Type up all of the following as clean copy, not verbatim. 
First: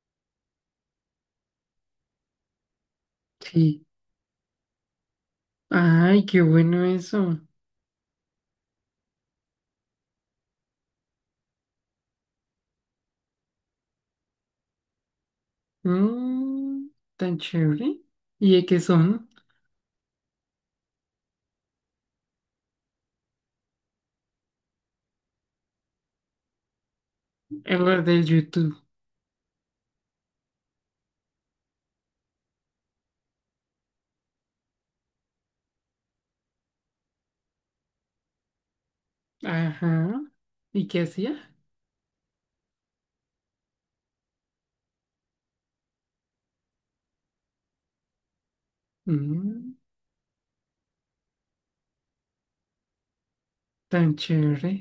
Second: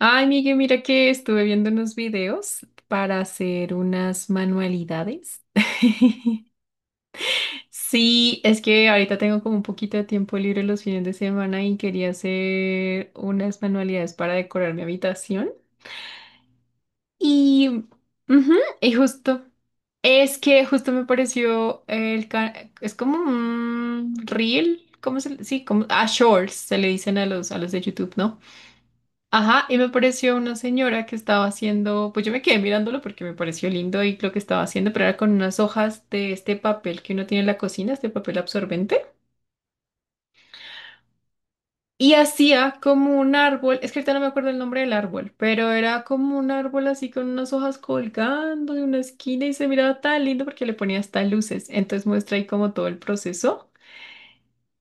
Ay, Miguel, mira que estuve viendo unos videos para hacer Sí. unas manualidades. Ay, qué bueno eso. Sí, es que ahorita tengo como un poquito de tiempo libre los fines de semana y quería hacer unas manualidades para decorar mi habitación. Mm, Tan Y, chévere. ujú, ¿Y de qué y son? justo, es que justo me pareció el, ca- es como un reel, Sí, como, a shorts se le dicen a los de En las YouTube, de ¿no? YouTube. Ajá, y me apareció una señora que estaba haciendo, pues yo me quedé mirándolo porque me pareció lindo y lo que estaba haciendo, pero era con unas hojas de este papel que uno tiene en la cocina, este papel absorbente, Ajá. ¿Y qué hacía? y hacía como un árbol, es que ahorita no me acuerdo el nombre del árbol, pero era como un árbol así con unas hojas colgando de una esquina y se Mm, miraba tan lindo porque le ponía hasta luces, entonces muestra ahí como todo el proceso. Tan chévere.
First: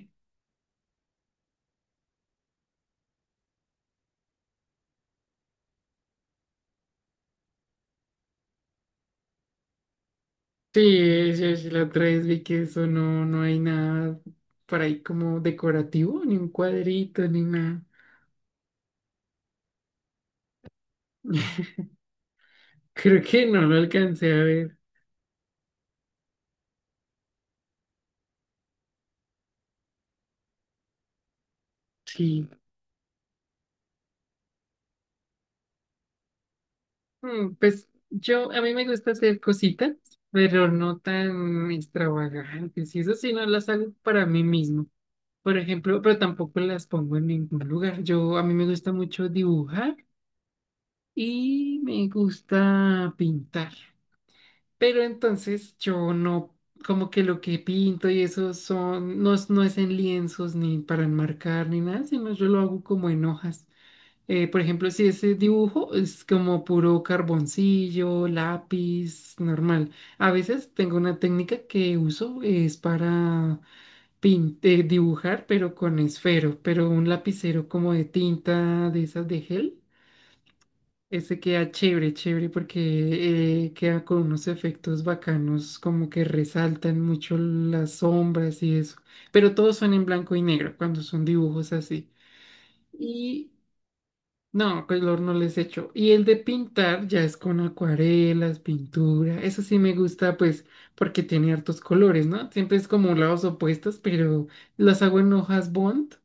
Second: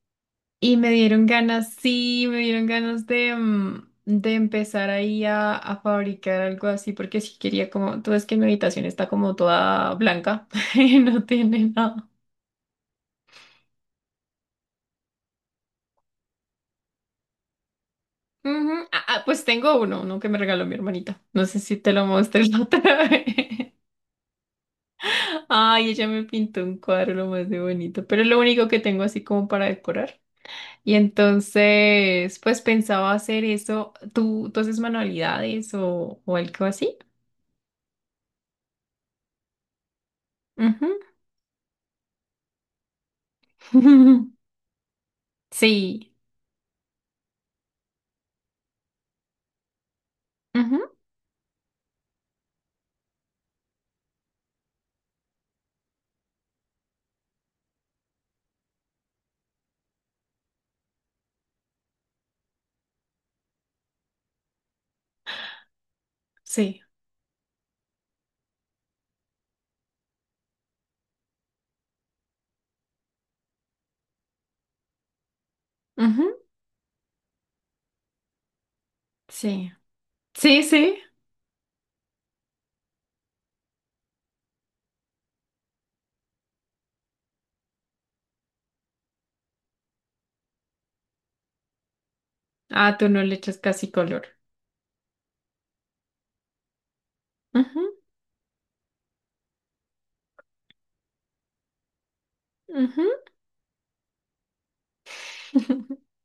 Y me dieron ganas, sí, me dieron ganas de, de empezar ahí a fabricar algo así, porque si quería como, tú ves que mi habitación está como toda blanca, y no Sí, sí, tiene sí, la otra nada. vez vi que eso no hay nada por ahí como decorativo, ni un cuadrito, ni nada. Ujú. Ah, ah, pues tengo uno que me regaló mi hermanita. No sé si te lo mostré la otra Creo vez. que no lo alcancé a ver. Ay, ella me pintó un cuadro lo más de bonito, pero es lo único que tengo así como para decorar. Y entonces, Sí. pues pensaba hacer eso. ¿Tú haces manualidades o algo así? Pues yo, a mí me gusta hacer cositas, pero Ujú. no tan extravagantes. Y eso sí, no las hago para mí mismo. Por ejemplo, Sí. pero tampoco las pongo en ningún lugar. A mí me gusta mucho dibujar Ujú, y me gusta pintar. Pero entonces yo no, como que lo que pinto y eso son, no, es- no es en lienzos ni para enmarcar ni nada, sino yo lo hago como en hojas. Por ejemplo, si ese dibujo es como sí. puro carboncillo, lápiz, normal. A veces tengo una técnica que uso, es para dibujar, pero con Ujú, esfero, pero un lapicero como de tinta de esas de sí. gel. Sí, sí. Ese queda chévere, chévere, porque queda con unos efectos bacanos, como que resaltan mucho las sombras y eso. Pero todos son en blanco y negro cuando son dibujos así. Ah, tú no le Y echas casi color. no, color no les echo. Y el de pintar ya es con Ujú, acuarelas, pintura. Eso sí me gusta, pues, porque tiene hartos colores, ¿no? Siempre es ujú. como lados opuestos, pero las hago en hojas bond.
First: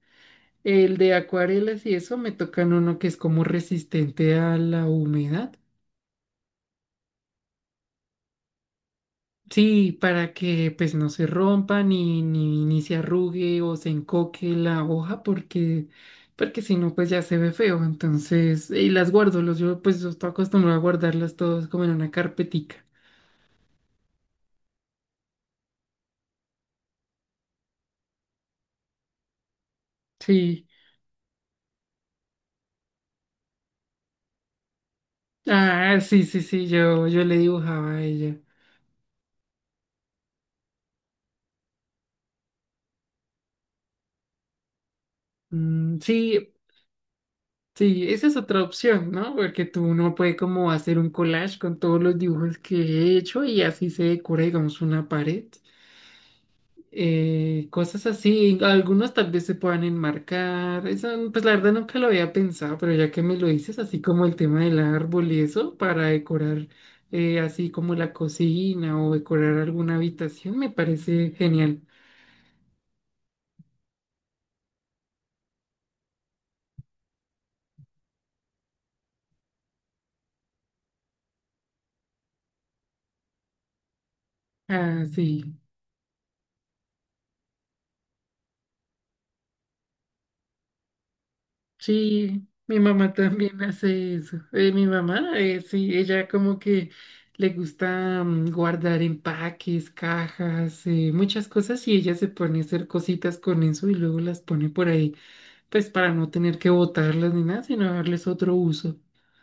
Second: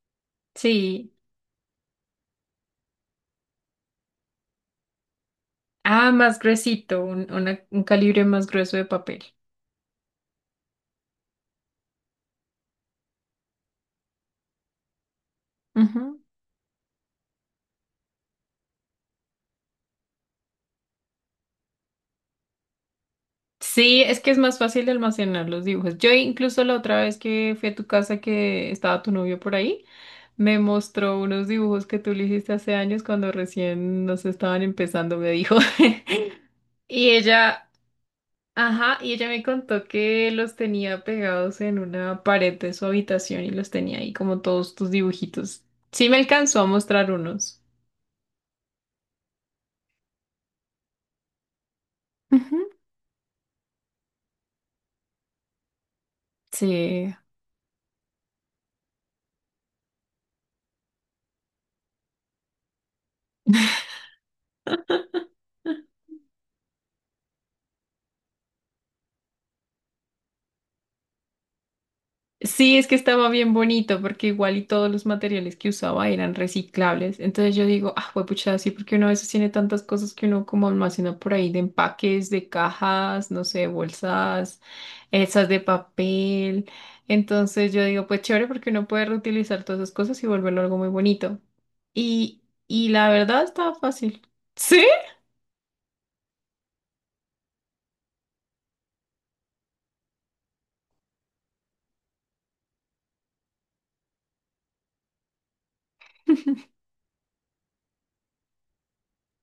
El Sí. de acuarelas y eso me tocan uno que es como resistente a la humedad. Ah, más gruesito, un calibre más grueso de papel. Sí, para que pues no se rompa ni se arrugue o se encoque la hoja Ujú. porque si no pues ya se ve feo. Entonces, y las guardo, yo, pues yo estoy acostumbrado a guardarlas todas como en una carpetica. Sí, es que es más fácil de almacenar los dibujos. Yo incluso la otra vez que fui a tu casa que estaba tu novio por ahí, me Sí. mostró unos dibujos que tú le hiciste hace años cuando recién nos estaban empezando, me dijo. Ah, sí, sí, sí, Y yo le ella dibujaba a ella. Ajá, y ella me contó que los tenía pegados en una pared de su habitación y los tenía ahí como todos tus dibujitos. Mm, Sí me sí, alcanzó a mostrar unos. sí, esa es otra opción, ¿no? Porque tú uno puede como hacer un collage con todos los Ujú, dibujos que he hecho y así se decora, digamos, una pared. sí, Cosas así, algunos tal vez se puedan enmarcar, eso pues la verdad nunca lo había pensado, pero ya que me lo dices, así como el tema del árbol y eso, para decorar así como la cocina o decorar alguna habitación, me parece genial. sí, es que estaba bien bonito porque igual y todos los materiales que usaba eran reciclables. Entonces yo digo, ah, pucha, sí, porque uno a veces tiene tantas cosas que uno como almacena por ahí de empaques, de cajas, no sé, bolsas, Ah, esas sí, de papel. Entonces yo digo, pues chévere porque uno puede reutilizar todas esas cosas y volverlo algo muy bonito. Y, sí, mi y la mamá verdad también estaba hace fácil. eso. Mi mamá, sí, ella como que le gusta guardar empaques, cajas, muchas cosas, y ella se pone a hacer cositas con eso y luego las pone por ahí. Pues para no tener que botarlas ni nada, sino darles otro uso.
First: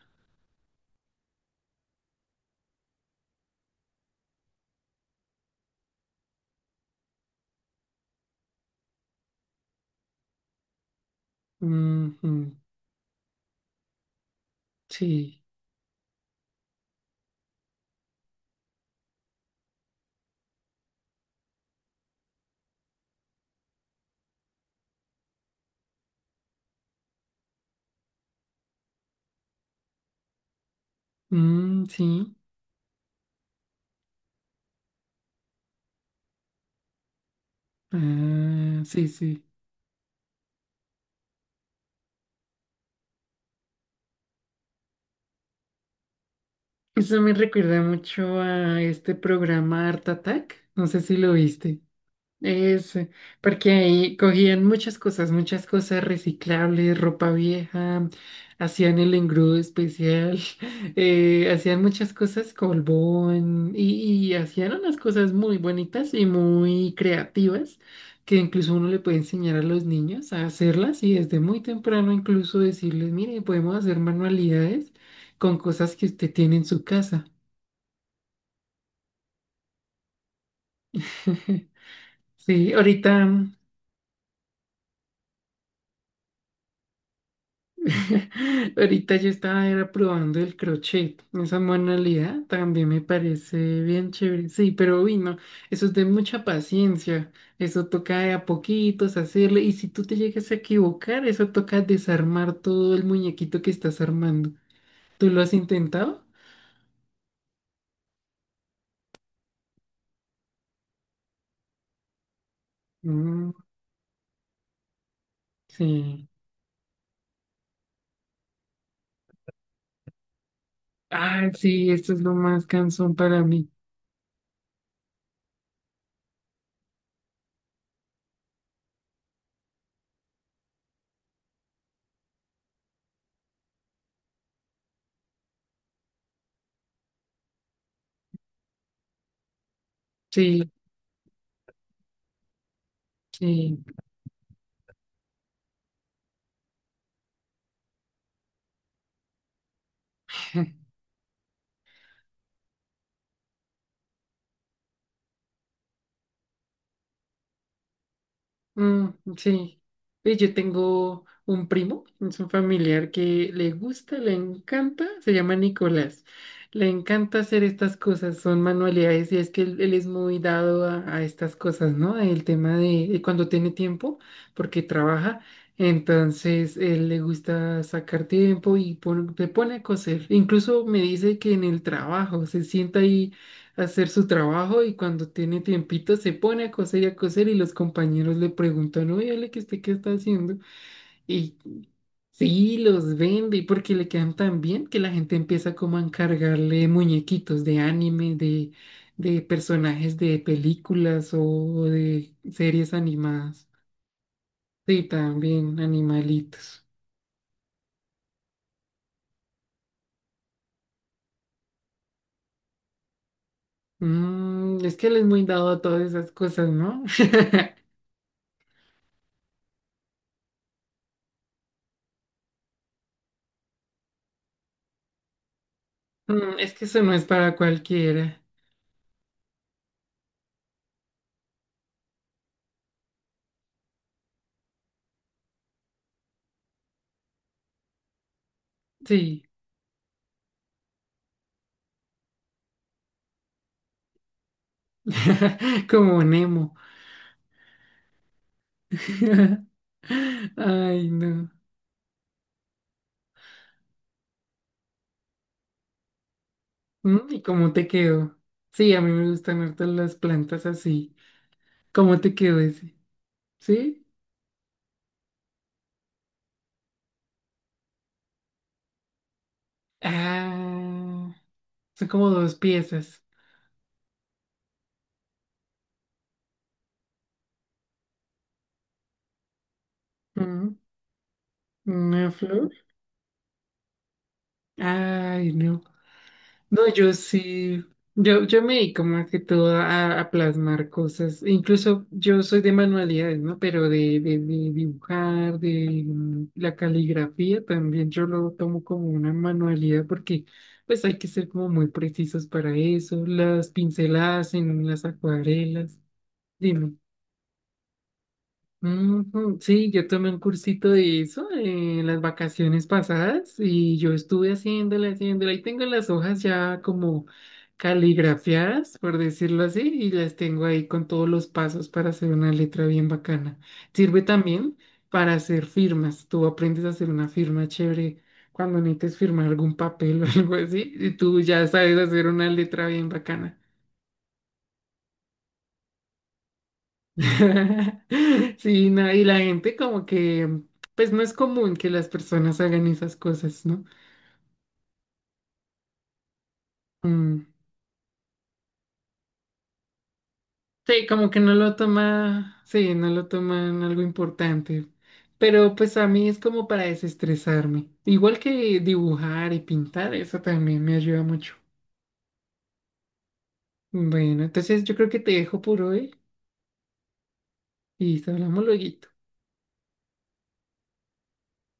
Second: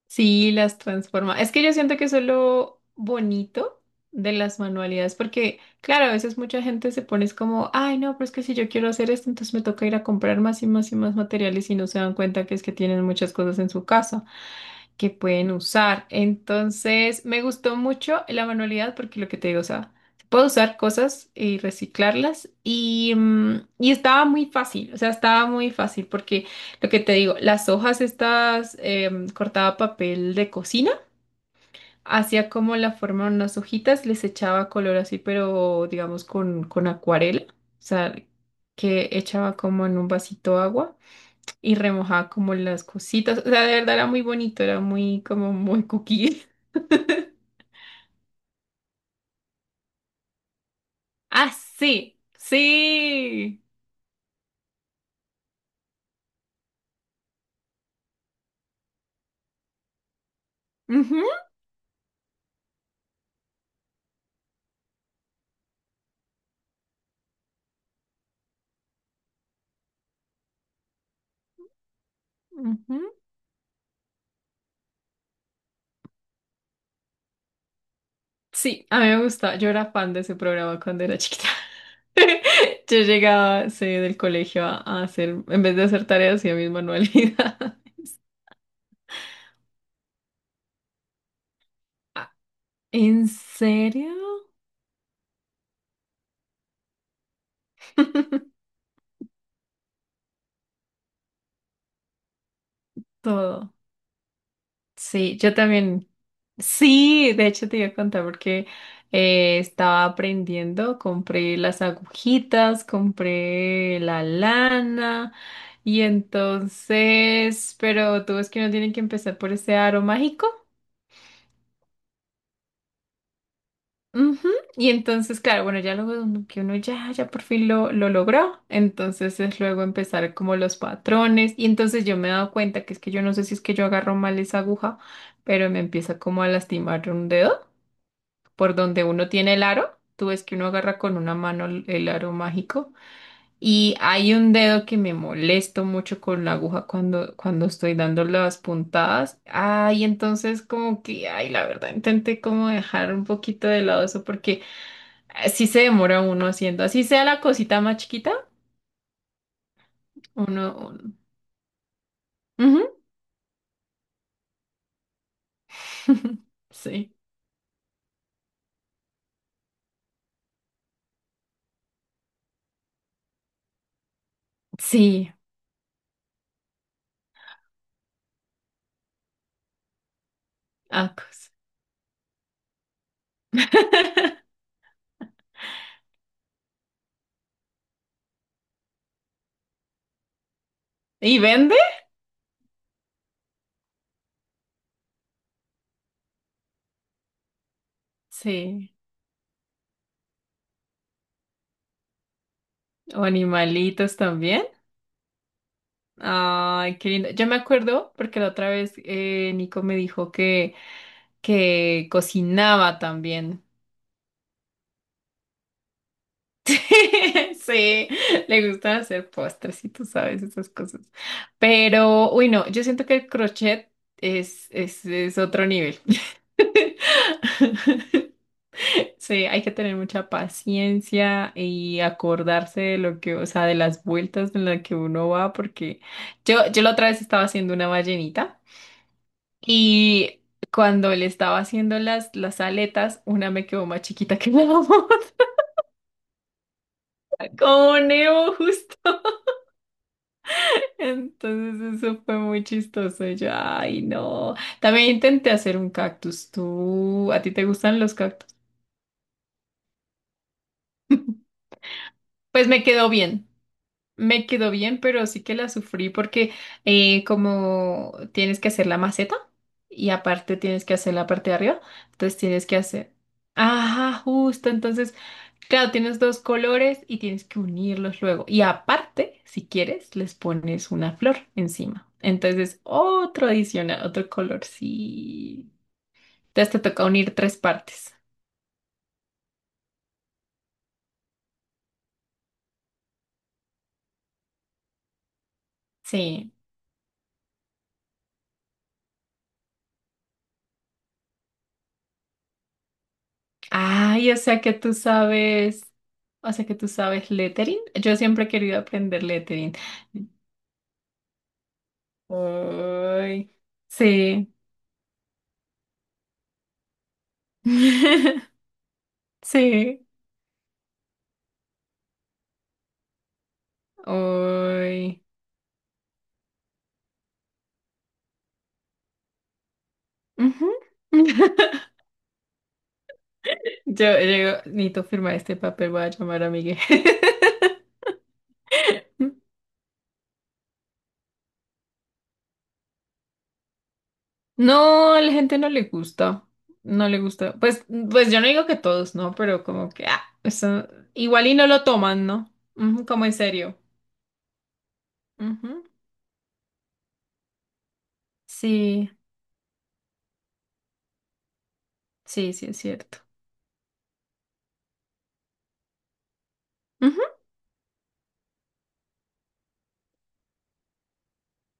Sí, las transforma. Es que yo siento que eso es lo bonito de las manualidades, porque claro, a veces mucha gente se pone es como, ay, no, pero es que si yo quiero hacer esto, entonces me toca ir a comprar más y más y más materiales y no se dan cuenta Ujú. que es que tienen muchas cosas en su casa que Sí. pueden usar. Entonces, me gustó mucho la manualidad porque lo que te digo, o sea, se puede usar cosas y reciclarlas y, y estaba muy fácil, o sea, estaba muy fácil porque lo que te digo, las hojas estas cortaba papel de cocina, Mm, sí. hacía como la forma de unas hojitas, les echaba color así, pero digamos con acuarela, o sea, Ah, sí, que sí. echaba como en un vasito agua y remojaba como las cositas. O sea, de verdad era muy bonito, era muy cookie. Eso me recuerda mucho a este programa Art Attack. No sé si lo Ah, viste. sí, Eso, sí. porque ahí cogían muchas cosas reciclables, ropa vieja, hacían el engrudo especial, Ujú, hacían muchas cosas, colbón, y hacían unas cosas muy bonitas y muy creativas, que incluso uno le puede enseñar a los niños a hacerlas y desde muy temprano incluso ujú. decirles, mire, podemos hacer manualidades con cosas que usted tiene en su casa. Sí, a mí me gustaba. Yo era fan de ese programa cuando era chiquita. Sí, Yo ahorita. llegaba, sí, del colegio a hacer, en vez de hacer tareas, hacía mis manualidades. Ahorita yo estaba era probando el crochet. Esa Ah, manualidad también me ¿en parece bien serio? chévere. Sí, pero uy, no, eso es de mucha paciencia. Eso toca de a poquitos hacerle. Y si tú te llegas a equivocar, eso toca desarmar todo el muñequito que Todo. estás armando. ¿Tú Sí, lo yo has también. intentado? Sí, de hecho te iba a contar porque estaba aprendiendo, compré las agujitas, Mm, compré la lana y sí. entonces, pero tú ves que uno tiene que empezar por ese aro mágico. Ah, sí, esto es lo más cansón para mí. Ujú, y entonces, claro, bueno, ya que uno ya, ya por fin lo logró, entonces es luego empezar como los patrones y entonces yo me he dado cuenta que es que yo no sé si es que yo agarro mal esa aguja, pero me empieza como a lastimar un dedo por donde uno tiene el aro. Tú ves que uno Sí, agarra con una mano el aro mágico. sí. Y hay un dedo que me molesto mucho con la aguja cuando, cuando estoy dando las puntadas. Ay, entonces como que, ay, la verdad, intenté como dejar un poquito de lado eso porque así se demora uno haciendo, así sea la cosita más chiquita, Mm, sí, Pues yo uno. tengo un primo, es un Ujú. familiar que le gusta, le encanta, se llama Nicolás. Le Sí. encanta hacer estas cosas, son manualidades, y es que él es muy dado a estas cosas, ¿no? El tema de cuando tiene tiempo, porque Sí, trabaja, entonces él le gusta sacar tiempo y se pone a coser. Incluso me dice acos. que en el trabajo se sienta ahí hacer su trabajo y cuando tiene tiempito se pone a coser y a coser, y los compañeros le preguntan, oye, Ale, ¿que usted qué está haciendo? ¿Y Y vende? sí, los vende porque le quedan tan bien que la gente empieza como a encargarle muñequitos de anime, Sí. de personajes de películas o de series O animadas. animalitos también. Sí, también animalitos. Ay, qué lindo. Yo me acuerdo porque la otra vez Nico me dijo que cocinaba también. Mm, es que él es muy dado a todas esas cosas, ¿no? Sí, le gusta hacer postres y tú sabes esas cosas. Pero, uy, no, yo siento que el crochet es otro nivel. Mm, es que eso no es para cualquiera. Sí, hay que tener mucha paciencia y acordarse de lo que, o sea, de las vueltas en las que uno va, porque yo la otra vez estaba haciendo una ballenita. Sí. Y cuando le estaba haciendo las aletas, una me quedó más chiquita que la otra, Como Nemo. como Nemo justo. Ay, no. Entonces eso fue muy chistoso. Y yo, ay, no. También intenté hacer un cactus. Mm, ¿Tú, a ¿y ti te cómo te gustan los quedó? cactus? Sí, a mí me gustan harto las plantas así. ¿Cómo te quedó Pues me ese? quedó bien. ¿Sí? Me quedó bien, pero sí que la sufrí porque como tienes que hacer la maceta y aparte tienes que hacer la Ah, parte de arriba, son como entonces dos tienes que hacer... piezas. Ajá, justo. Entonces claro, tienes dos colores y tienes que unirlos luego. Y aparte, si quieres, les Mm, pones una flor encima. una flor. Entonces, otro adicional, otro color, Ay, sí. no. Entonces te No, toca yo unir tres sí, partes. Yo me dedico más que todo a plasmar cosas, incluso yo soy de manualidades, ¿no? Pero de dibujar, de Sí. la caligrafía también yo lo tomo como una manualidad porque pues hay que ser como muy precisos para eso, las Ay, pinceladas en las acuarelas, o sea que tú dime. sabes lettering. Yo siempre he querido aprender Ujú. lettering. Sí, yo tomé un cursito de eso en las vacaciones Ay, pasadas y yo sí. estuve haciéndola, haciéndola. Ahí tengo las hojas ya como caligrafiadas, por decirlo así, Sí. y las tengo ahí con todos los pasos para hacer una letra bien bacana. Sirve también Ay. para hacer firmas. Tú aprendes a hacer una firma chévere cuando necesites firmar algún papel o algo Ujú. así, y tú ya sabes hacer una letra bien bacana. Yo digo, necesito firmar este papel, voy a llamar a Miguel. Sí, no, y la gente como que, pues no es común que las personas hagan esas cosas, ¿no? No, a la gente no le gusta. No le Mm, gusta. Pues, pues yo no digo que todos, ¿no? Pero como que, ah, eso, sí, como que igual no y no lo lo toman, ¿no? toma, sí, Ujú, no como lo en serio. toman algo importante, pero Ujú. pues a mí es como para desestresarme, igual que Sí, dibujar y pintar, eso también me ayuda mucho. sí, sí, es cierto. Bueno, entonces yo creo que te dejo por hoy Ujú. y hablamos luego.